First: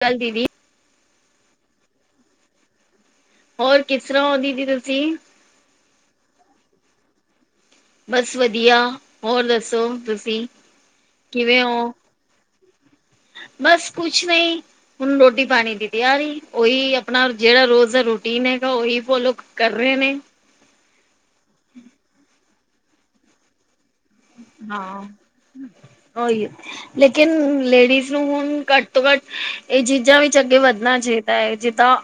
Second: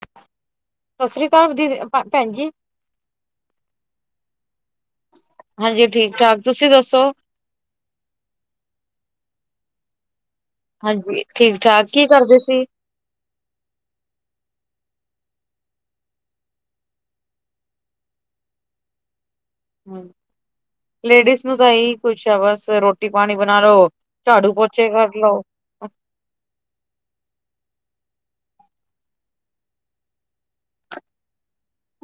ਚੱਲ ਦੀਦੀ। ਸਤਿ ਸ੍ਰੀ ਅਕਾਲ। ਦੀ ਭੈਣ ਜੀ। ਹੋਰ। ਕਿਸ ਤਰ੍ਹਾਂ ਉਹ ਦੀਦੀ ਤੁਸੀਂ? ਹਾਂਜੀ। ਠੀਕ -ਠਾਕ। ਤੁਸੀਂ ਦੱਸੋ? ਬਸ ਵਧੀਆ। ਹੋਰ ਦੱਸੋ ਤੁਸੀਂ। ਹਾਂਜੀ। ਠੀਕ ਕਿਵੇਂ -ਠਾਕ। ਹੋ ਕੀ ਕਰਦੇ ਸੀ? ਬਸ ਕੁਛ ਨਹੀ। ਹੁਣ ਰੋਟੀ ਪਾਣੀ ਦੀ ਤਿਆਰੀ। ਓਹੀ ਆਪਣਾ ਜਿਹੜਾ ਰੋਜ਼ ਦਾ ਰੂਟੀਨ ਹੈਗਾ। ਉਹੀ ਫੋਲੋ ਕਰ ਰਹੇ ਨੇ। ਲੇਡੀਜ਼ ਨੂੰ ਤਾਂ ਇਹੀ ਕੁਛ ਆ ਬਸ। ਰੋਟੀ ਪਾਣੀ ਬਣਾ ਲਓ। ਝਾੜੂ ਪੋਚੇ ਹਾਂ ਕਰ ਲਓ। ਉਹੀ ਹੈ। ਲੇਕਿਨ ਲੇਡੀਜ਼ ਨੂੰ ਹੁਣ ਘੱਟ ਤੋਂ ਘੱਟ। ਇਹ ਚੀਜ਼ਾਂ ਵਿੱਚ ਅੱਗੇ ਵੱਧਣਾ ਚਾਹੀਦਾ। ਜਿੱਦਾਂ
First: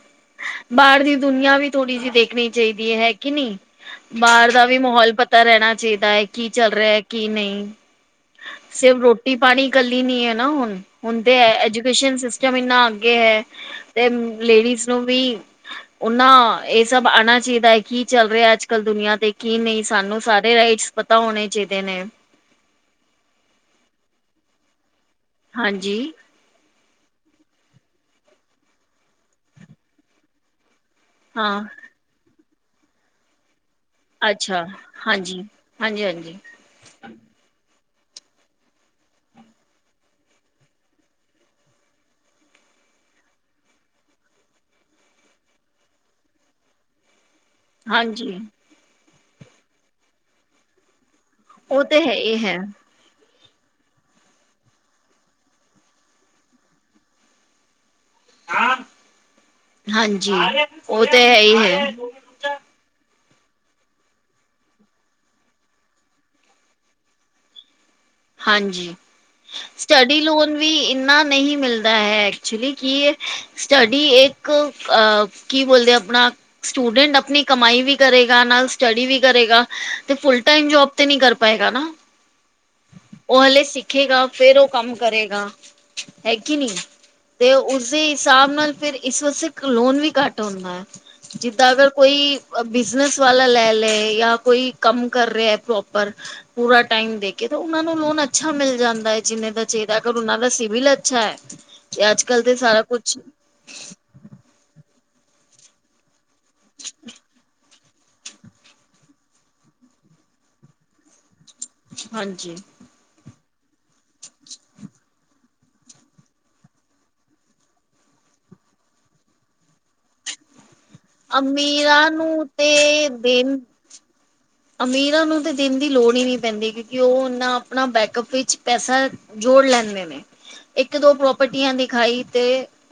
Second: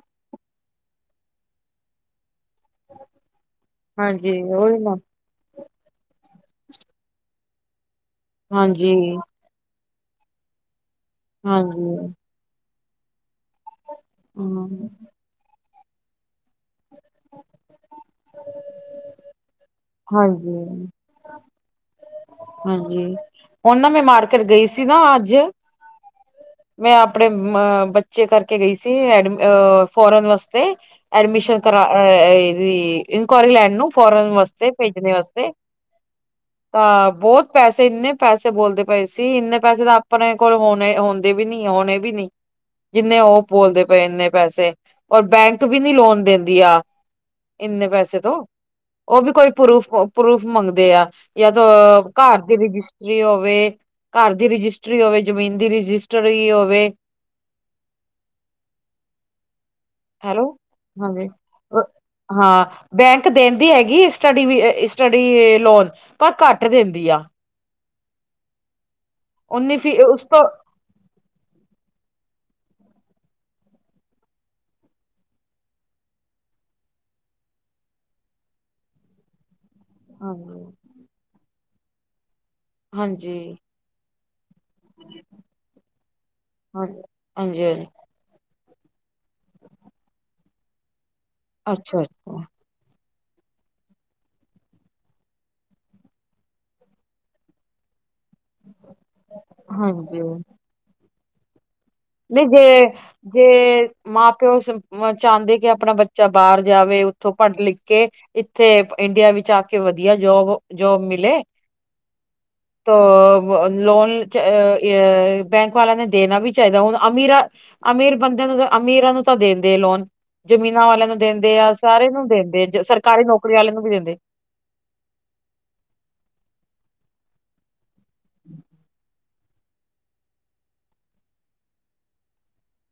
ਬਾਹਰ ਦੀ ਦੁਨੀਆਂ ਵੀ ਥੋੜ੍ਹੀ ਜਿਹੀ ਦੇਖਣੀ। ਚਾਹੀਦੀ ਹੈ। ਕਿ ਨਹੀਂ ਹਾਂਜੀ ਬਾਹਰ ਦਾ ਉਹੀ ਵੀ ਨਾ। ਮਾਹੌਲ ਪਤਾ ਰਹਿਣਾ ਚਾਹੀਦਾ ਹੈ। ਕੀ ਚੱਲ ਰਿਹਾ ਕੀ ਨਹੀਂ, ਹਾਂਜੀ ਸਿਰਫ ਰੋਟੀ ਪਾਣੀ ਇਕੱਲੀ ਨੀ ਹੈ ਨਾ ਹੁਣ ਹੁੰਦੇ ਹੈ। ਹਾਂਜੀ ਐਜੂਕੇਸ਼ਨ ਸਿਸਟਮ ਇੰਨਾ ਅੱਗੇ ਹੈ। ਤੇ ਲੇਡੀਜ਼ ਹਮ ਨੂੰ ਵੀ ਓਨਾਂ, ਇਹ ਸਭ ਆਉਣਾ ਚਾਹੀਦਾ ਹੈ। ਕੀ ਚੱਲ ਰਿਹਾ ਅੱਜ ਅਕਲ ਦੁਨੀਆਂ ਤੇ ਕੀ ਨਹੀਂ, ਸਾਨੂੰ ਸਾਰੇ ਹਾਂਜੀ ਰਾਈਟਸ ਪਤਾ ਹੋਣੇ ਚਾਹੀਦੇ ਨੇ। ਹਾਂਜੀ, ਹੁਣ ਨਾ ਮੈਂ ਮਾਰਕਟ ਗਈ ਸੀ ਨਾ ਅੱਜ। ਹਾਂਜੀ। ਮੈਂ ਆਪਣੇ ਅ ਬੱਚੇ ਕਰਕੇ ਗਈ ਸੀ। ਫੋਰਨ ਵਾਸਤੇ ਅਡਮੀਸ਼ਨ ਹਾਂ ਕਰ ਅ ਇਹਦੀ। ਇਨਕੁਆਇਰੀ ਲੈਣ ਨੂੰ ਫੋਰਨ ਅੱਛਾ ਵਾਸਤੇ, ਭੇਜਣੇ ਹਾਂਜੀ ਵਾਸਤੇ ਹਾਂਜੀ ਹਾਂਜੀ ਤਾਂ ਬਹੁਤ ਪੈਸੇ ਇੰਨੇ ਪੈਸੇ ਬੋਲਦੇ ਪਏ ਸੀ। ਇੰਨੇ ਪੈਸੇ ਤਾਂ ਆਪਣੇ ਕੋਲ ਹੋਣੇ ਹੁੰਦੇ। ਵੀ ਨੀ ਆਉਣੇ ਵੀ ਨੀ। ਜਿੰਨੇ ਉਹ ਬੋਲਦੇ ਪਏ। ਇੰਨੇ ਪੈਸੇ ਔਰ ਬੈਂਕ ਵੀ ਨੀ ਲੋਨ ਦਿੰਦੀ ਆ। ਇੰਨੇ ਪੈਸੇ ਹਾਂਜੀ ਤੋਂ ਉਹ ਵੀ ਕੋਈ ਪਰੂਫ-ਪਰੂਫ ਮੰਗਦੇ ਆ। ਜਦ ਉਹ ਤੇ ਹੈ ਘਰ ਹੀ ਹੈ ਦੇ ਰਜਿਸ ਹੋਵੇ ਘਰ ਦੀ ਰਜਿਸਟਰੀ ਹੋਵੇ, ਜਮੀਨ ਦੀ ਰਜਿਸਟਰੀ ਹੋਵੇ। ਹਾਂਜੀ, ਹੈਲੋ ਉਹ ਤੇ ਹਾਂਜੀ ਹੈ ਹੀ ਅ, ਹੈ। ਹਾਂ। ਬੈਂਕ ਦੇਣ ਦੀ ਹੈਗੀ ਸਟੱਡੀ ਵੀ ਸਟੱਡੀ ਲੋਨ ਪਰ ਘੱਟ ਦਿੰਦੀ ਆ। ਹਾਂਜੀ, ਉਨੀ ਫੀ ਸਟੱਡੀ ਉਸ ਤੋਂ ਲੋਨ ਵੀ ਇੰਨਾ ਨਹੀਂ ਮਿਲਦਾ ਹੈ। ਐਕਚੁਲੀ ਕਿ ਸਟੱਡੀ ਇੱਕ ਅ ਕੀ ਬੋਲਦੇ, ਆਪਣਾ ਸਟੂਡੈਂਟ ਆਪਣੀ ਕਮਾਈ ਵੀ ਕਰੇਗਾ। ਨਾਲ ਸਟੱਡੀ ਵੀ ਕਰੇਗਾ। ਤੇ ਫੁਲ ਟਾਈਮ ਹਾਂਜੀ ਜੋਬ ਤੇ ਨੀ ਕਰ ਪਾਏਗਾ ਨਾ। ਹਾਂਜੀ ਉਹ ਹਲੇ ਸਿੱਖੇਗਾ। ਫੇਰ ਉਹ ਕੰਮ ਕਰੇਗਾ। ਹੈਗੀ ਨੀ ਹਾਂ ਤੇ, ਹਾਂਜੀ ਹਾਂਜੀ ਉਸਦੇ ਹਿਸਾਬ ਨਾਲ ਫੇਰ ਇਸ ਵਾਸਤੇ ਲੋਨ ਵੀ ਘੱਟ ਹੁੰਦਾ ਹੈ। ਜਿੱਦਾਂ ਅਗਰ ਅੱਛਾ ਅੱਛਾ ਕੋਈ ਬਿਜਨਸ ਵਾਲਾ ਲੈ-ਲੈ, ਯਾ ਕੋਈ ਕੰਮ ਕਰ ਰਿਹਾ ਹੈ। ਪ੍ਰੋਪਰ ਪੂਰਾ ਟਾਈਮ ਦੇਖ ਤਾਂ ਉਹਨਾਂ ਨੂੰ ਲੋਨ ਅੱਛਾ ਮਿਲ ਜਾਂਦਾ ਹੈ। ਜਿੰਨੇ ਦਾ ਚਾਹੀਦਾ ਅਗਰ ਹਾਂਜੀ ਉਹਨਾਂ ਦਾ ਸਿਵਲ ਅੱਛਾ ਹੈ। ਤੇ ਅੱਜ ਕੱਲ ਨਹੀਂ ਤੇ ਸਾਰਾ ਜੇ ਕੁਛ -ਜੇ ਮਾਂ, ਪਿਓ ਚਾਹੁੰਦੇ ਕਿ ਆਪਣਾ ਬੱਚਾ ਬਾਹਰ ਜਾਵੇ। ਉੱਥੋਂ ਪੜ੍ਹ ਲਿਖ ਕੇ ਇੱਥੇ ਇੰਡੀਆ ਵਿੱਚ ਆ ਕੇ ਵਧੀਆ ਜੋਬ-ਜੋਬ ਮਿਲੇ। ਹਾਂਜੀ ਲੋਨ ਬੈਂਕ ਵਾਲਾ ਨੇ ਦੇਣਾ ਵੀ। ਚਾਹੀਦਾ। ਹੁਣ ਅਮੀਰਾਂ -ਅਮੀਰ ਬੰਦਿਆਂ ਨੂੰ ਅਮੀਰਾਂ ਨੂੰ ਤਾਂ ਦਿੰਦੇ ਲੋਨ, ਜ਼ਮੀਨਾਂ ਵਾਲਿਆਂ ਨੂੰ ਦਿੰਦੇ ਆ। ਸਾਰੇ ਅਮੀਰਾਂ ਨੂੰ ਦਿੰਦੇ, ਤੇ ਸਰਕਾਰੀ ਨੌਕਰੀ ਦੇਣ ਵਾਲੇ ਨੂੰ ਵੀ ਦਿੰਦੇ। ਅਮੀਰਾਂ ਨੂੰ ਤੇ ਦੇਣ ਦੀ ਲੋੜ ਹੀ ਨਹੀਂ ਪੈਂਦੀ। ਕਿਉਂਕਿ ਉਹ ਇਨਾ ਆਪਣਾ ਬੈਕ ਅਪ ਵਿੱਚ ਪੈਸਾ ਜੋੜ ਲੈਂਦੇ ਨੇ ਇੱਕ- ਦੋ ਪ੍ਰੋਪਰਟੀਆਂ ਦਿਖਾਈ ਤੇ।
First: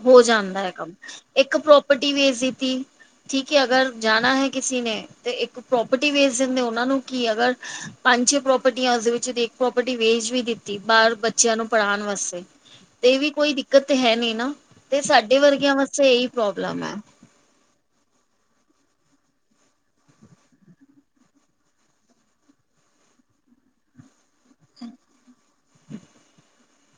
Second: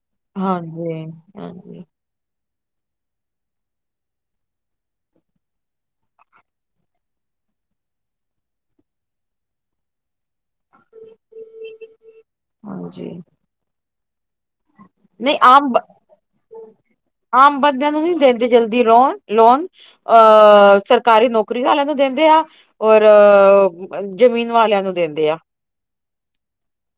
ਹੋ ਜਾਂਦਾ ਹੈ। ਕੰਮ ਹਾਂਜੀ ਇੱਕ ਹਾਂਜੀ ਪ੍ਰੋਪਰਟੀ ਵੇ ਠੀਕ ਅਗਰ ਜਣਾ ਹੈੇ। ਨੇ ਇੱਕ ਪ੍ਰੋਪਰਟੀ ਵੇਸ ਕਿ ਸ਼ਿੰਦੇ ਉਹਨਾਂ ਨੂੰ ਕੀ ਅਗਰ ਪੰਜ- ਛੇ ਪ੍ਰੋਰਟੀਆਂ, ਉਸਦੇ ਵਿੱਚ ਦੀ ਇੱਕ ਪ੍ਰੋਪਰਟੀ ਵੇਚ ਵੀ ਦਿੱਤੀ। ਬਾਹਰ ਬੱਚਿਆਂ ਨੂੰ ਪੜ੍ਹਾਉਣ ਵਾਸਤੇ ਹਾਂਜੀ ਤੇ ਵੀ ਕੋਈ ਦਿੱਕਤ ਹੈ ਨੀ ਨਾ, ਤੇ ਨਹੀਂ ਸਾਡੇ ਆਮ ਵਰਗਿਆਂ ਵਾਸਤੇ ਇਹੀ ਪ੍ਰੋਬਲਮ ਹੈ। ਆਮ ਬੰਦਿਆਂ ਨੂੰ ਨਹੀਂ ਦਿੰਦੇ ਜਲਦੀ ਰੋਣ ਲੋਨ ਅਹ ਸਰਕਾਰੀ ਨੌਕਰੀ ਵਾਲਿਆਂ ਨੂੰ ਦਿੰਦੇ ਆ। ਔਰ ਜ਼ਮੀਨ ਵਾਲਿਆਂ ਨੂੰ ਦਿੰਦੇ ਆ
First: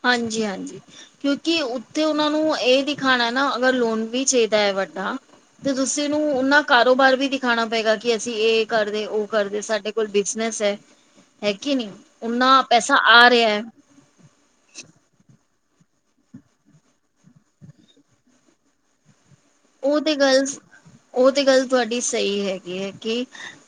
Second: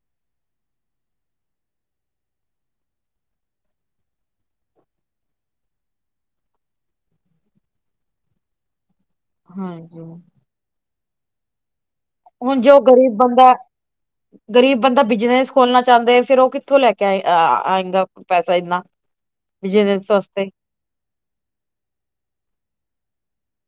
ਹਾਂਜੀ ਹਾਂਜੀ ਕਿਉਂਕਿ ਉੱਥੇ ਉਹਨਾਂ ਨੂੰ ਇਹ ਦਿਖਾਉਣਾ ਨਾ ਅਗਰ ਲੋਨ ਵੀ ਚਾਹੀਦਾ ਹੈ ਵੱਡਾ ਤੇ ਤੁਸੀਂ ਨੂੰ ਉਹਨਾ ਕਾਰੋਬਾਰ ਵੀ ਦਿਖਾਉਣਾ ਪਏਗਾ ਕਿ ਅਸੀਂ ਇਹ ਕਰਦੇ ਉਹ ਕਰਦੇ ਸਾਡੇ ਹਾਂਜੀ ਕੋਲ ਬਿਜਨਸ ਹੈ ਹੈਗੀ ਕੀ ਨੀ ਓਨਾ ਹੁਣ ਜੋ ਪੈਸਾ ਗ਼ਰੀਬ ਆ ਰਿਹਾ ਬੰਦਾ ਹੈ ਗ਼ਰੀਬ ਬੰਦਾ ਬਿਜਨਸ ਖੋਲਣਾ ਚਾਹੁੰਦਾ ਫਿਰ ਉਹ ਕਿੱਥੋਂ ਲੈ ਕੇ ਆ ਆਏਗਾ ਪੈਸਾ ਇਨਾ ਉਹ ਤੇ ਗੱਲ ਉਹ ਤੇ ਗੱਲ ਤੁਹਾਡੀ ਸਹੀ ਹੈਗੀ ਹੈ ਕਿ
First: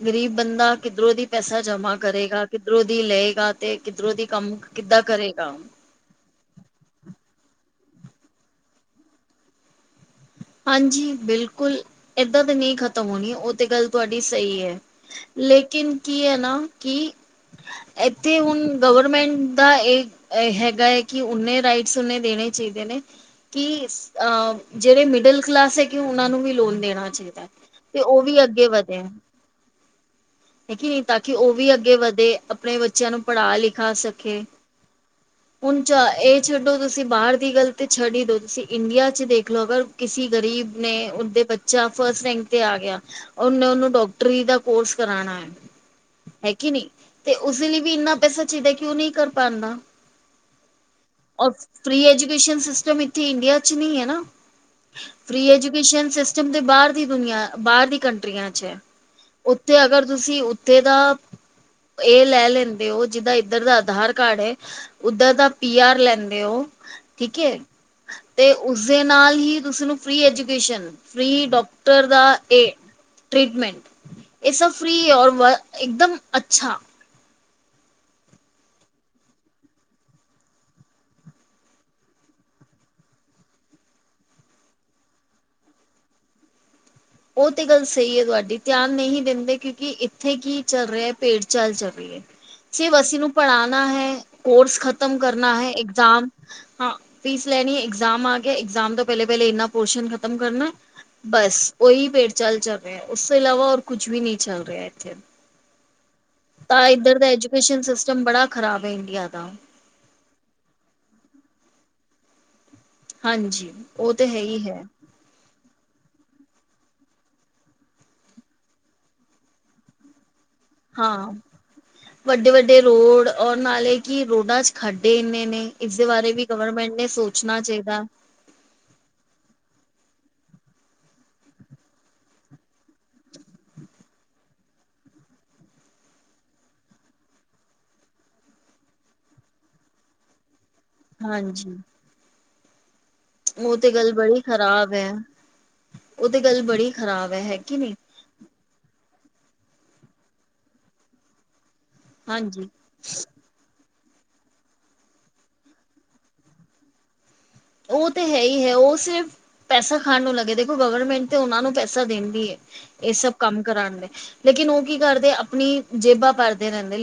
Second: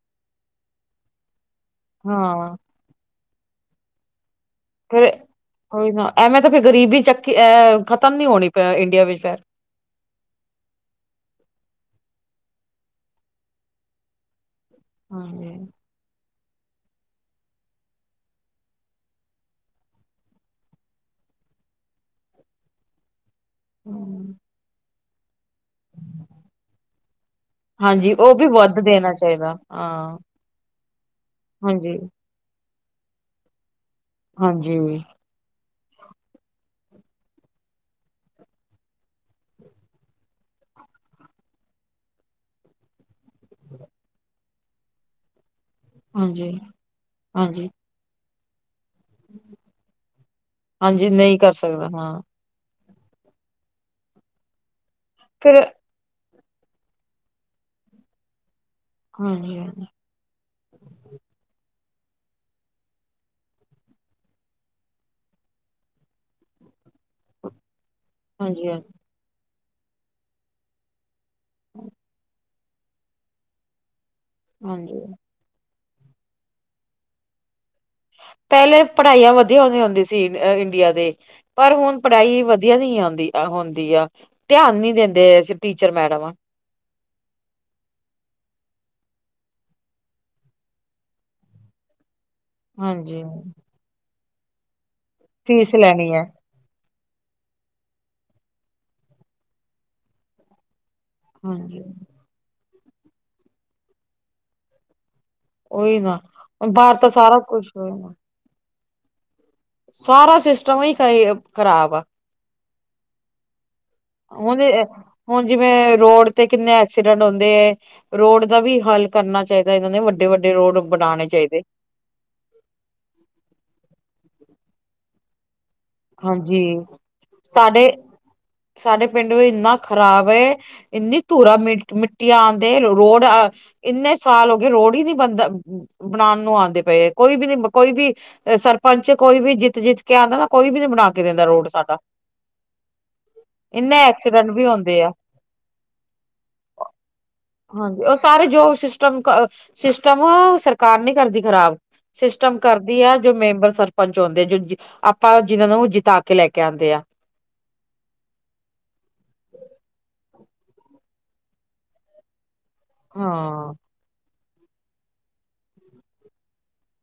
ਗ਼ਰੀਬ ਬੰਦਾ ਕਿੱਧਰੋਂ ਦੀ ਪੈਸਾ ਜਮਾ ਕਰੇਗਾ ਹਾਂ ਕਿੱਧਰੋਂ ਦੀ ਲਏਗਾ ਤੇ ਕਿੱਧਰੋਂ ਦੀ ਕੰਮ ਕਿੱਦਾਂ ਫੇਰ ਕਰੇਗਾ ਕੋਈ ਨਾ ਐਵੇਂ ਤਾਂ ਫਿਰ ਗ਼ਰੀਬੀ ਚੱਕੀ ਖਤਮ ਨੀ ਹੋਣੀ ਪ ਇੰਡੀਆ ਵਿੱਚ ਫਰ ਹਾਂਜੀ ਬਿਲਕੁਲ ਏਦਾਂ ਤਾਂ ਨਹੀਂ ਖਤਮ ਹੋਣੀ ਉਹ ਤੇ ਗੱਲ ਤੁਹਾਡੀ ਸਹੀ ਹੈ ਹਾਂਜੀ ਲੇਕਿਨ ਕੀ ਹੈ ਨਾ ਕਿ ਇੱਥੇ ਹੁਣ ਗਵਰਮੈਂਟ ਦਾ ਇਹ ਹੈਗਾ ਹੈ ਕਿ ਓਨੇ ਰਾਈਟਸ ਓਨੇ ਦੇਣੇ ਚਾਹੀਦੇ ਨੇ ਕਿ ਹਮ ਅ ਜਿਹੜੇ ਮਿਡਲ ਕਲਾਸ ਹੈਗੇ ਉਹਨਾਂ ਨੂੰ ਵੀ ਲੋਨ ਦੇਣਾ ਚਾਹੀਦਾ ਹੈ ਹਾਂਜੀ ਉਹ ਵੀ ਵੱਧ ਦੇਣਾ ਚਾਹੀਦਾ ਹਾਂ ਹੈਗੀ ਨਹੀਂ ਤਾਂ ਕਿ ਉਹ ਵੀ ਹਾਂਜੀ ਅੱਗੇ ਵਧੇ ਆਪਣੇ ਬੱਚਿਆਂ ਨੂੰ ਪੜ੍ਹਾ ਲਿਖਾ ਸਕ ਹਾਂਜੀ ਹੁਣ ਚ ਇਹ ਛੱਡੋ ਤੁਸੀਂ ਬਾਹਰ ਦੀ ਗੱਲ ਤੇ ਛੱਡ ਹੀ ਦੋ ਤੁਸੀਂ ਇੰਡੀਆ ਚ ਦੇਖ ਲੋ ਅਗਰ ਕਿਸਸੀ ਗ਼ਰੀਬ ਨੇ ਉਹਦੇ ਬੱਚਾ ਫਸਟ ਰੈਂਕ ਤੇ ਆ ਗਿਆ ਓਹਨੇ ਨੂੰ ਡਾਕਟਰੀ ਦਾ ਕੋਰਸ ਕਰਾਣਾ ਹੈ ਹਾਂਜੀ ਹੈਕੀ ਨੇ ਤੇ ਹਾਂਜੀ ਉਸਦੇ ਲਈ ਵੀ ਇੰਨਾ ਪੈਸਾ ਚਾਹੀਦਾ ਕਿਉ ਨਹੀਂ ਕਰ ਪਾਉਦਾ ਹਾਂਜੀ ਨਹੀਂ ਔਰ ਕਰ ਸਕਦਾ ਫ੍ਰੀ ਹਾਂ ਐਜੂਕੇਸ਼ਨ ਸਿਸਟਮ ਇ ਇੰਡੀਆ ਚ ਨਹੀ ਹੈ ਨਾ ਫਰੀ ਫਿਰ ਐਜੂਕੇਸ਼ਨ ਸਿਸਟਮ ਜਮਦੇ ਬਾਹਰ ਦੀ ਦੁਨੀਆਂ ਬਾਹਰ ਦੀ ਕੰਟਰੀਆਂ ਚ ਹਾਂ ਉੱਥੇ ਅਗਰ ਤੁਸੀਂ ਉੱਥੇ ਦਾ ਇਹ ਲੈ ਲੈਂਦੇ ਹੋ ਜਿੱਦਾਂ ਇੱਧਰ ਦਾ ਆਧਾਰ ਕਾਰਡ ਹੈ ਉਓਧਰ ਦਾ ਪੀ ਆਰ ਲੈਂਦੇ ਹੋ ਠੀਕ ਤੇ ਹਾਂਜੀ ਹਾਂਜੀ ਉਸਦੇ ਨਾਲ ਹੀ ਤੁਸੀਂ ਨੂੰ ਫਰੀ ਐਜੂਕੇਸ਼ਨ ਫੀ ਡਾਕਟਰ ਦਾ ਏ ਟ੍ਰੀਟਮੈਂਟ ਇਹ ਸਭ ਫ੍ਰੀ ਹਾਂਜੀ ਔਰ ਇੱਕਦਮ ਅੱਛਾ ਪਹਿਲੇ ਪੜ੍ਹਾਈਆਂ ਵਧੀਆ ਹੋਆਂ ਹੁੰਦੀ ਸੀ ਇੰਡੀਆ ਦੇ ਪਰ ਹੁਣ ਪੜ੍ਹਾਈ ਵਧੀਆ ਨਹੀਂ ਆਉਂਦੀ ਹੁੰਦੀ ਆ ਧਿਆਨ ਨੀ ਦਿੰਦੇ ਟੀਚਰ ਮੈਡਮ ਉਹ ਤੇ ਗੱਲ ਸਹੀ ਹੈ ਤੁਹਾਡੀ ਧਿਆਨ ਨਹੀਂ ਦਿੰਦੇ ਕਿਉਂਕਿ ਇੱਥੇ ਕੀ ਚੱਲ ਰਿਹਾ ਭੇਟ ਚਾਲ ਚੱਲ ਰਹੀ ਸ ਅਸੀਂ ਹਾਂਜੀ ਨੂੰ ਪੜ੍ਹਾਣਾ ਹੈ ਕੋਰਸ ਖ਼ਤਮ ਕਰਨਾ ਹੈ ਫੀਸ ਲੈਣੀ ਹੈ ਇਗਜ਼ਾਮ ਹਾਂ ਫੀਸ ਲੈਣੀ ਇਗਜਾਮ ਆ ਗਿਆ ਇਗਜਾਮ ਤੋਂ ਪਹਿਲੇ ਪਹਿਲੇ ਇਨਾ ਪੋਰਸ਼ਨ ਖ਼ਤਮ ਕਰਨਾ ਬਸ ਹਾਂਜੀ ਉਓਹੀ ਵੇੜ ਚਾਲ ਚੱਲ ਰਿਹਾ ਉਸ ਤੋਂ ਇਲਾਵਾ ਹੋਰ ਕੁੱਝ ਵੀ ਨਹੀਂ ਚੱਲ ਰਿਹਾ ਇੱਥੇ ਉਹੀ ਨਾੁ ਬਾਹਰ ਤਾਂ ਸਾਰਾ ਕੁਛ ਹੋ ਨਾ ਖਰਾਬ ਹੈ ਇੰਡੀਆ ਦਾ ਸਾਰਾ ਸਿਸਟਮ ਹੀ ਖਰਾਬ ਆ ਹਾਂਜੀ ਉਹ ਤੇ ਹੈ ਹੀ ਹੁਣ ਹੈ ਹੁਣ ਜਿਵੇਂ ਰੋਡ ਤੇ ਕਿੰਨੇ ਐਕਸੀਡੈਂਟ ਹੁੰਦੇ ਰੋਡ ਦਾ ਵੀ ਹੱਲ ਕਰਨਾ ਚਾਹੀਦਾ ਇਹਨਾਂ ਨੇ ਵੱਡੇ ਵੱਡੇ ਰੋਡ ਬਣਾਉਣੇ ਹਾਂ ਚਾਹੀਦੇ ਵੱਡੇ ਵੱਡੇ ਰੋਡ ਔਰ ਨਾਲੇ ਕਿ ਰੋਡਾਂ ਚ ਖੱਡੇ ਇੰਨੇ ਨੇ ਇਸਦੇ ਬਾਰੇ ਵੀ ਹਾਂਜੀ ਗਵਰਮੈਂਟ ਨੇ ਸੋਚਣਾ ਸਾਡੇ ਚਾਈਦਾ। ਸਾਡੇ ਪਿੰਡ ਵੀ ਏਨਾ ਖ਼ਰਾਬ ਐ। ਇੰਨੀ ਧੂਰਾ ਮ ਮਿੱਟੀਆਂ ਆਂਦੇ ਰੋਡ ਇੰਨੇ ਸਾਲ ਹੋ ਗਏ ਰੋੜ ਈ ਨੀ ਬਣਦਾ। ਬਣਾਣ ਨੂੰ ਆਂਦੇ ਪਏ ਐ, ਕੋਈ ਵੀ ਨੀ, ਕੋਈ ਵੀ ਸਰਪੰਚ, ਕੋਈ ਵੀ ਜਿੱਤ ਜਿੱਤ ਕੇ ਆਂਦਾ ਨਾ ਕੋਈ ਵੀ ਨੀ ਬਣਾ ਕੇ ਦਿੰਦਾ ਰੋਡ ਸਾਡਾ। ਓ ਤੇ ਇੰਨੇ ਗੱਲ ਬੜੀ ਐਕਸੀਡੈਂਟ ਵੀ ਖਰਾਬ ਹੁੰਦੇ ਐ, ਆ ਓ ਤੇ ਗੱਲ ਬੜੀ ਖਰਾਬ ਐ। ਹੈ ਕੇ ਨਈ। ਪਰ ਜੋ ਸਿਸਟਮ- ਸਿਸਟਮ ਸਰਕਾਰ ਨੀ ਕਰਦੀ ਖ਼ਰਾਬ। ਸਿਸਟਮ ਹਾਂਜੀ ਕਰਦੀ ਆ ਜੋ ਮੈਂਬਰ ਸਰਪੰਚ ਆਉਂਦੇ। ਜੋ ਜੋ ਅਪ ਆਪਾਂ ਜਿਨਾਂ ਨੂੰ ਜਿਤਾ ਕੇ ਲੈ ਕੇ ਆਂਦੇ ਆ। ਓ ਤੇ ਹੈ ਹੀ ਹੈ। ਓ ਸਿਰਫ ਪੈਸਾ ਖਾਣ ਨੂੰ ਲੱਗੇ। ਦੇਖੋ ਗਵਰਮੈਂਟ ਤੇ ਓਨਾ ਨੂੰ ਪੈਸਾ ਦੇਂਦੀ ਐ। ਏ ਸਭ ਕੰਮ ਹਾਂ ਕਰਾਣ ਦੇ ਲੇਕਿਨ ਓ ਕੀ ਕਰਦੇ ਆਪਣੀ ਜੇਬਾਂ ਭਰਦੇ ਰੈਂਦੇ।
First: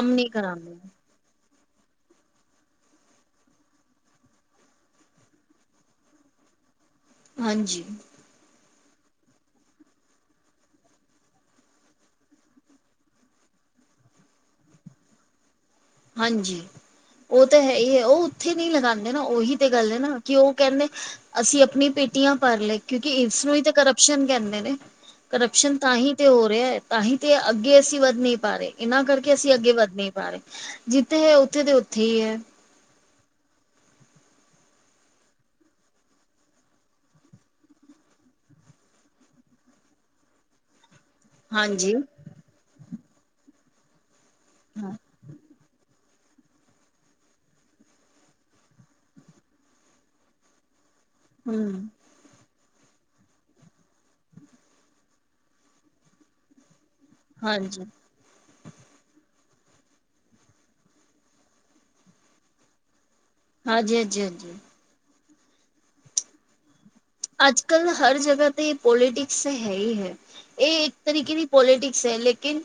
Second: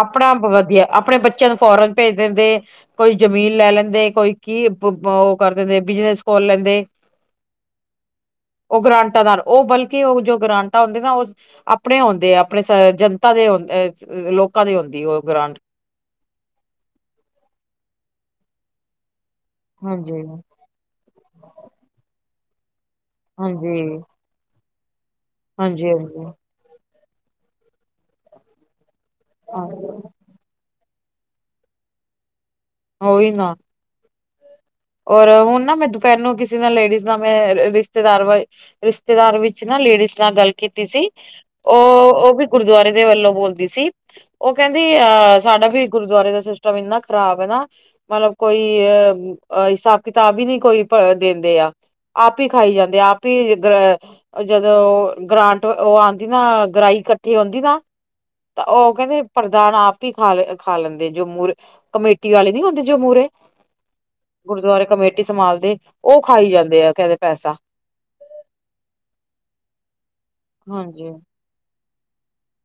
ਆਪਣਾ ਆਪ ਵਧੀਆ, ਆਪਣੇ ਬੱਚਿਆਂ ਨੂੰ ਫੋਰਨ ਭੇਜ ਦਿੰਦੇ। ਕੋਈ ਜ਼ਮੀਨ ਲੈ ਲੈਂਦੇ, ਕੋਈ ਕੀ ਓ ਕਰ ਦਿੰਦੇ ਬਿਜਨਸ ਖੋਲ ਲੈਂਦੇ। ਹਾਂਜੀ। ਓ ਗਰਾਂਟਾਂ ਦਰ ਓ ਬਲਕਿ ਓ ਜੋ ਗਰਾਂਟਾਂ ਹੁੰਦੇ ਨਾ, ਜੋ ਆਪਣੇ ਹੋਂਦੇ ਆ ਆਪਣੇ ਸ ਜਨਤਾ ਦੇ ਆ, ਲੋਕਾਂ ਦੇ ਹੋਂਦੀ ਓ ਗਰਾਂਟ। ਹਾਂਜੀ ਓ ਤਾਂ ਹੈ ਈ ਐ, ਓ ਓਥੇ ਨੀ ਲਗਾਂਦੇ ਨਾ, ਓਹੀ ਤੇ ਗੱਲ ਐ ਨਾ ਹਾਂਜੀ ਕੀ ਓ ਕੈਂਦੇ ਅਸੀਂ ਆਪਣੀ ਪੇਟੀਆਂ ਭਰ ਲਏ ਕਿਉਂਕਿ ਇਸਨੂੰ ਈ ਤੇ ਹਾਂਜੀ ਹਾਂਜੀ ਕਰਪਸ਼ਨ ਕੈਂਦੇ ਨੇ। ਕਰਪਸ਼ਨ ਤਾਂਹੀ ਤੇ ਹਾਂਜੀ ਹੋ ਰਿਆ, ਤਾਂਹੀ ਤੇ ਅੱਗੇ ਅਸੀਂ ਵੱਧ ਨੀ ਪਾ ਰੇ, ਏਨਾਂ ਕਰਕੇ ਅਸੀਂ ਅੱਗੇ ਵੱਧ ਨੀ ਪਾ ਪਰ ਜਿੱਥੇ ਐ ਓਥੇ ਦੇ ਓਥੇ ਹੀ ਐ। ਓਈ ਨਾ। ਔਰ ਹੁਣ ਨਾ ਮੈਂ ਦਪੈਰ ਨੂੰ ਕਿਸੇ ਨਾਲ, ਲੇਡੀਜ਼ ਦਾ ਮੈਂ ਰਿਸ਼ਤੇਦਾਰ ਵਈ ਰਿਸ਼ਤੇਦਾਰ ਵਿੱਚ ਨਾ ਲੇਡੀਜ਼ ਨਾਲ ਗੱਲ ਕੀਤੀ ਸੀ। ਓ ਹਾਂਜੀ ਓ ਵੀ ਗੁਰਦਵਾਰੇ ਦੇ ਵੱਲੋਂ ਬੋਲਦੀ ਸੀ। ਓ ਕੈਂਦੀ ਹਾਂ ਅਹ ਸਾਡਾ ਵੀ ਗੁਰਦਵਾਰੇ ਦਾ ਸਿਸਟਮ ਏਨਾ ਖਰਾਬ ਏ ਨਾ ਮਤਲਬ ਕੋਈ ਅ ਹਿਸਾਬ ਕਿਤਾਬ ਈ ਨੀ ਕੋਈ ਦੇਂਦੇ ਆ, ਹਮ ਆਪ ਹੀ ਖਾਈ ਜਾਂਦੇ ਆ, ਆਪ ਈ ਗਰ ਜਦੋਂ ਗਰਾਂਟ ਓ ਆਂਦੀ ਨਾ ਗਰਾਈ ਕੱਠੀ ਹੋਂਦੀ ਨਾ। ਹਾਂਜੀ ਤਾਂ ਓ ਕੈਂਦੀ ਪਰਦਾਨ ਆਪ ਈ ਖਾ ਲੈਂਦੇ, ਜੋ ਮੂਰੇ ਕਮੇਟੀ ਵਾਲੇ ਨੀ ਹੁੰਦੇ ਜੋ ਮੂਰੇ ਹਾਂਜੀ, ਹਾਂਜੀ, ਹਾਂਜੀ। ਗੁਰਦਵਾਰੇ ਕਮੇਟੀ ਸੰਭਾਲਦੇ ਓ ਖਾਈ ਜਾਂਦੇ ਆ ਕੈਂਦੇ। ਅੱਜ ਕੱਲ ਹਰ ਜਗ੍ਹਾ ਤੇ ਪੋਲੀਟਿਕਸ ਤੇ ਹੈ ਹੀ ਹੈ। ਏ ਇੱਕ ਹਾਂਜੀ ਤਰੀਕੇ ਦੀ ਪੋਲੀਟਿਕਸ ਹੈ ਲੇਕਿਨ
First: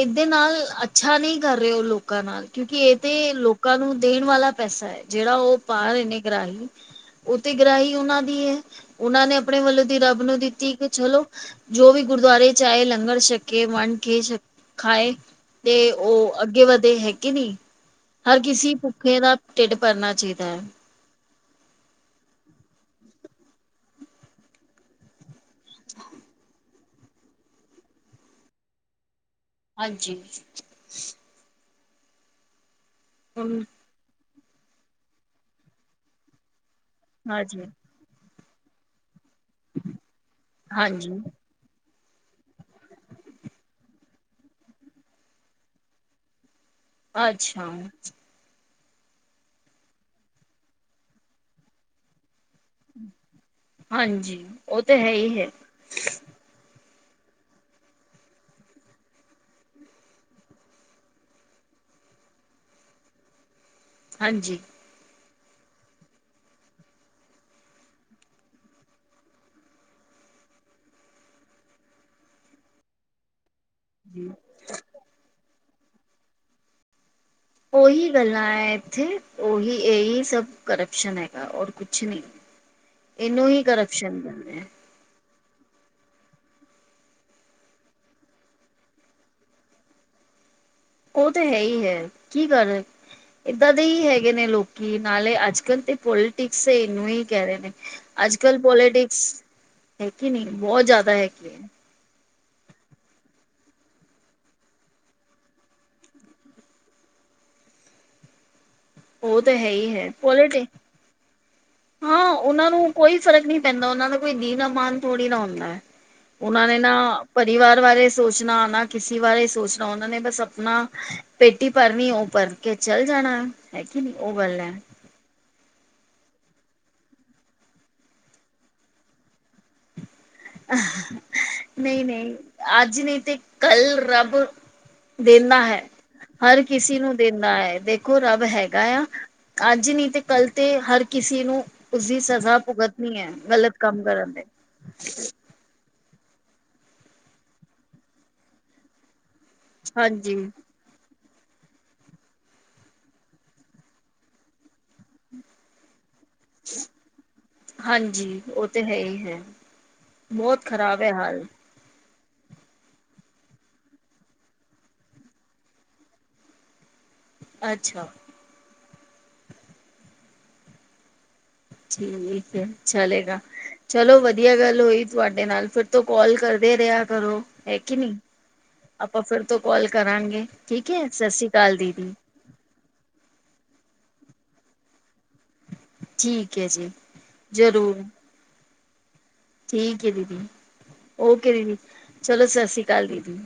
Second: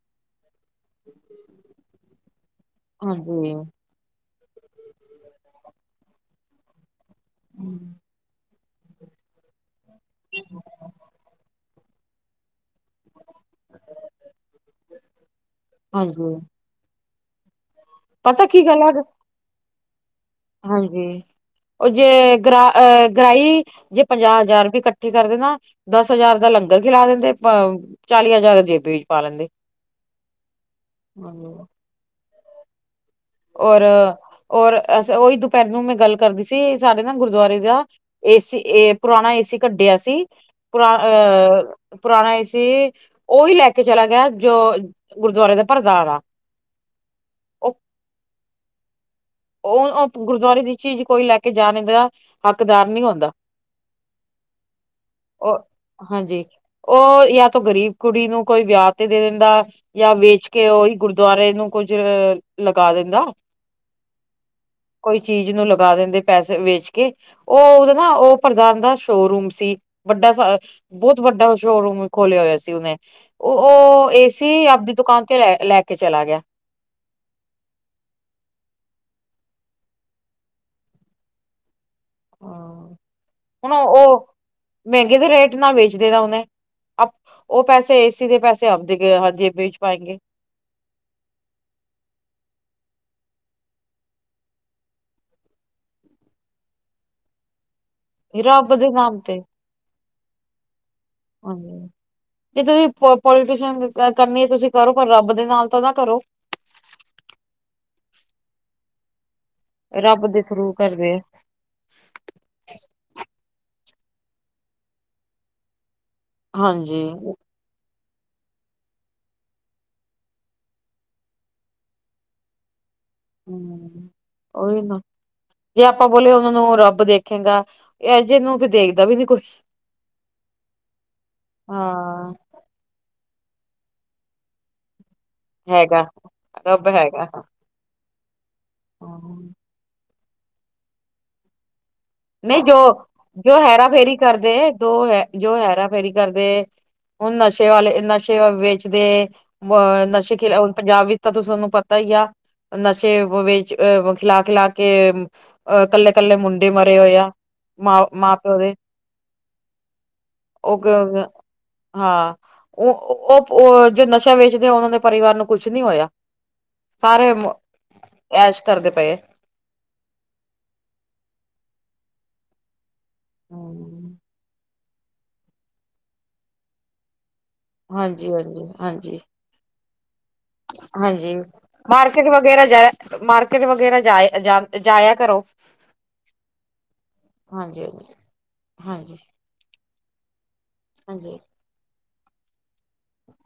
ਏਦੇ ਨਾਲ ਅੱਛਾ ਨੀ ਕਰ ਰੇ ਓ ਲੋਕ। ਲੋਕਾਂ ਨਾਲ ਕਿਉਂਕਿ ਏ ਤੇ ਹਾਂਜੀ ਲੋਕਾਂ ਨੂੰ ਦੇਣ ਵਾਲਾ ਪੈਸਾ ਐ। ਜੇੜਾ ਓ ਪਾ ਰੇ ਨੇ ਗ੍ਰਾਹੀ ਓ ਤੇ ਗ੍ਰਾਹੀ ਓਨਾਂ ਦੀ ਏ। ਓਨਾਂ ਨੇ ਆਪਣੇ ਵੱਲੋਂ ਰੱਬ ਨੂੰ ਦਿੱਤੀ ਕਿ ਚਲੋ ਜੋ ਵੀ ਗੁਰਦਵਾਰੇ 'ਚ ਆਏ ਲੰਗਰ ਛਕੇ। ਕੇ ਵੰਡ ਕੇ ਛਕੇ, ਖਾਏ ਤੇ ਓ ਹਾਂਜੀ ਅੱਗੇ ਵਧੇ ਹੈ ਕੇ ਨਈ। ਹਰ ਪਤਾ ਕੀ ਕਿਸੇ ਗੱਲ ਆ ਭੁੱਖੇ ਦਾ ਢਿੱਡ ਭਰਨਾ ਚਾਈਦਾ। ਹਾਂਜੀ ਓ ਜੇ ਗ੍ਰ ਅਹ ਗ੍ਰਾਈ ਜੇ ਪੰਜਾਅ ਹਜ਼ਾਰ ਵੀ ਕੱਠੇ ਕਰਦੇ ਨਾ ਦਸ ਹਜ਼ਾਰ ਦਾ ਲੰਗਰ ਖਿਲਾ ਦਿੰਦੇ, ਅ ਚਾਲੀ ਹਜ਼ਾਰ ਜੇਬੇ ਵਿੱਚ ਪਾ ਲੈਂਦੇ। ਹਾਂਜੀ ਹੈਲੋ। ਹਵੇ। ਔਰ ਔਹੀ ਦੁਪਹਿਰ ਨੂੰ ਮੈਂ ਗੱਲ ਕਰਦੀ ਸੀ ਸਾਡੇ ਨਾ ਗੁਰਦੁਆਰੇ ਹਾਂਜੀ ਜਾ। ਏਸੀ ਏ ਪੁਰਾਨਾ ਏਸੀ ਕੱਢਿਆ ਸੀ। ਪੁਰਾਨਾ ਹਾਂਜੀ ਐਹ ਪੁਰਾਨਾ ਏਸੀ ਔਹੀ ਲੈ ਕੇ ਚਲਾ ਗਿਆ ਜੋ ਗੁਰਦੁਆਰੇ ਦਾ ਪ੍ਰਧਾਨ ਆ। ਅੱਛਾ। ਔਹ ਔਹ ਗੁਰਦੁਆਰੇ ਦੀ ਚੀਜ਼ ਕੋਈ ਲੈ ਕੇ ਜਾਨ ਦਾ ਹੱਕਦਾਰ ਨਹੀਂ ਹੁੰਂਦਾ। ਹਂਜੀ, ਔਹ ਤਾਂ ਹੈ ਹੀ ਏ। ਹਂਜੀ, ਔਹ ਯਾ ਤ ਗ਼ਰੀਬ ਕੁੜੀ ਨੂੰ ਕੋਈ ਵਿਆਹ ਤੇ ਦੇ ਦਿੰਦਾ। ਯਾ ਵੇਚ ਕੇ ਔਹੀ ਗੁਰਦੁਆਰੇ ਨੂੰ ਕੁੱਝ ਲਗਾ ਦਿੰਦਾ। ਹਂਜੀ, ਕੋਈ ਚੀਜ਼ ਨੂੰ ਲਗਾ ਦਿੰਦੇ ਪੈਸੇ ਵੇਚ ਕੇ। ਔਹ ਔਹਦਾ ਨਾ ਔਹ ਪ੍ਰਧਾਨ ਦਾ ਸ਼ੋਰੂਮ ਸੀ ਵੱਡਾ ਸਾਰਾ। ਬੋੱਤ ਵੱਡਾ ਸ਼ੋਅਰੂਮ ਖੋਲਿਆ ਹੋਇਆ ਸੀ ਉੱਨੇ। ਔਹ ਔਹ ਏ ਜੀ ਸੀ ਅਪਨੀ ਦੁਕਾਨ ਤੇ ਲੈ ਲੈ ਕੇ ਚਲਾ ਗਿਆ। ਔਹੀ ਗੱਲਾਂ ਐ ਇੱਥੇ ਔਹੀ ਇਹੀ ਸਭ ਕਰੈਪਸ਼ਨ ਹੈਗਾ। ਔਰ ਕੁ- ਕੁਛ ਨਹੀਂ। ਹਾਂ, ਇਨੂੰ ਹੀ ਹੁਣ ਕਰੈਪਸ਼ਨ ਉਹ ਕਿਦੇ ਮਹਿੰਗੇ ਦੇ ਰੇਟ ਨਾਲ ਵੇਚੇਗਾ ਉਨੇ। ਔਹ ਪੈਸੇ ਏਸੀ ਦੇ ਪੈਸੇ ਆਪਦੇ ਹਜੇ ਵੇਚ ਜੇਬ ਪਾਏ ਗੇ। ਔਹ ਤੇ ਹੈ ਹੀ ਹੈ ਕੀ ਕਰ ਰੇ। ਇੱਦਾਂ ਦੇ ਹੀ ਹੈਗੇ ਨੇ ਲੋਕੀ ਨਾਲੇ ਅੱਜ ਕੱਲ ਤੇ ਪੋਲੀਟਿਕਸ ਇਨੂੰ ਹੀ ਕਹਿ ਰਹੇ ਨੇ। ਅੱਜ ਕੱਲ੍ਹ ਰੱਬ ਦੇ ਨਾਮ ਪੋਲੀਟਿਕਸ ਹੈਗੀ ਨਹੀਂ ਬੋੱਤ ਜੈਦਾ ਹੈਗੀ। ਹੈ ਹਂਜੀ, ਜੇ ਤੁਸੀਂ ਪੋਲੀਟੀਸ਼ਨ ਕਰਨੀ ਹੈ। ਤੁਸੀਂ ਕਰੋਪਰ ਰੱਬ ਦੇ ਨਾਲ ਤਾਂ ਨਾ ਕਰੋ। ਔਹ ਤਾਂ ਹੈ ਈ। ਰੱਬ ਦੇ ਥਰੂ ਕਰਦੈ। ਹਾਂ ਉਨਾਂ ਨੂੰ ਕੋਈ ਫਰਕ ਨਹੀਂ ਪੈਂਦਾ। ਉਨਾਂ ਦਾ ਕੋਈ ਦੀਨ ਮਾਨ ਥੋੜੀ ਨਾ ਹੁੰਦਾ ਐ। ਉਨਾਂ ਨੇ ਨਾ ਹਾਂਜੀ ਪਰਿਵਾਰ ਬਾਰੇ ਸੋਚਨਾ ਨਾ ਕਿਸਸੀ ਬਾਰੇ ਸੋਚਨਾ ਉਨਾਂ ਨੇ ਬਸ ਅਪਨਾ। ਪੇਟੀ ਭਰਨੀਔਹ ਭਰ ਕੇ ਚੱਲ ਜਾਨਾ ਹੂੰ, ਔਹ ਗੱਲ ਐ। ਉਹੀ ਨਾ ਜੇ ਆਪਾਂ ਬੋਲੇ ਉਨਾਂ ਨੂੰ ਰੱਬ ਦੇਖੇਗਾ। ਇਹ ਜਿਨੂੰ ਵੀ ਦੇਖਦਾ ਵੀ ਨੀ ਕੁਛ ਹਾਂ, ਨਹੀਂ-ਨਹੀਂ ਅੱਜ ਨਹੀਂ ਤੇ ਕੱਲ ਰੱਬ ਦੇਂਦਾ ਹੈ, ਹੈਗਾ ਹਰ ਰੱਬ ਕਿਸੇ ਨੂੰ ਹੈਗਾ ਦੇਂਦਾ ਹੈ, ਦੇਖੋ ਰੱਬ ਹੈਗਾ। ਹੈਗਾ ਆ ਅੱਜ ਨੀ ਤੇ ਕੱਲ ਤੇ ਹਰ ਕਿਸੇ ਨੂੰ ਉਸਦੀ ਸਜ਼ਾ ਨਹੀਂ ਭੁਗਤਣੀ ਹੈ ਜੋ-ਜੋ ਗ਼ਲਤ ਹੈੇਰਾ ਕੰਮ ਫੇਰੀ ਕਰਨ ਦੇ ਕਰਦੇ ਦੋ ਹੈ ਜੋ ਹੈੇਰਾ ਫੇਰੀ ਕਰਦੇ। ਹੁਨ ਨਸ਼ੇ ਵਾਲੇ ਨਸ਼ੇ ਵੇਚਦੇ ਅਹ ਨਸ਼ੇ ਹਾਂਜੀ ਖਿਲਾ। ਪੰਜਾਬ ਵਿੱਚ ਤਾਂ ਤੁਹਾਨੂੰ ਪਤਾ ਹੀ ਆ। ਨਸ਼ੇ ਵਿੱਚ ਅਹ ਖਿਲਾ-ਖਿਲਾ ਕੇ ਅਹ ਕੱਲੇ-ਕੱਲੇ ਮੁੰਡੇ ਮਰ। ਏਦਾਂ ਹੋਏਆ ਮ ਮਾਂ ਹਾਂਜੀ ਪਿਓ ਉਹ ਦੇ ਤੇ ਹੈ ਹੀ ਹੈ ਬਹੁਤ ਔਹ। ਖ਼ਰਾਬ ਹੈ ਹਾਲ ਹਾਂ ਔਹ-ਔਹ ਜੋ ਨਸ਼ਾ ਵੇਚਦੇ ਉਨਾਂ ਦੇ ਪਰਿਵਾਰ ਨੂੰ ਕੁਛ ਨੀ ਹੋਇਆ। ਸਾਰੇ ਅੱਛਾ ਐਸ਼ ਕਰਦੇ ਪਏਐ। ਠੀਕ ਹੈ ਚਲੇਗਾ। ਚਲੋ ਵਧੀਆਗੱਲ ਹੋਈ ਤੁਹਾਡੇ ਨਾਲ ਫਿਰ ਤੋਂ ਕੋਲ ਕਰਦੇ ਰਿਹਾ ਕਰੋ। ਹੈ ਕਿ ਨਹੀਂ ਹਾਂਜੀ ਹਾਂਜੀ ਹਾਂਜੀ ਆਪਾਂ ਫਿਰ ਤੋਂ ਕੋਲ ਕਰਾਂਗੇ ਠੀਕ ਹੈ ਸਸ ਸ੍ਰੀ ਕਾਲ ਦੀ। ਫੇਰ ਵਗੈਰਾ ਜਾਏ ਮਾਰਕੀਟ ਵਗੈਰਾ ਜਾਏ ਜਾਇਆ ਕਰੋ। ਠੀਕ ਹੈ ਜੀ ਜ਼ਰੂਰ। ਹਂਜੀ। ਠੀਕ ਏਦੀਦੀ ਔਕੇ ਦੀਦੀ ਚਲੋ ਸਸ ਸ਼੍ਰੀ ਕਾਲ ਦੀਦੀ।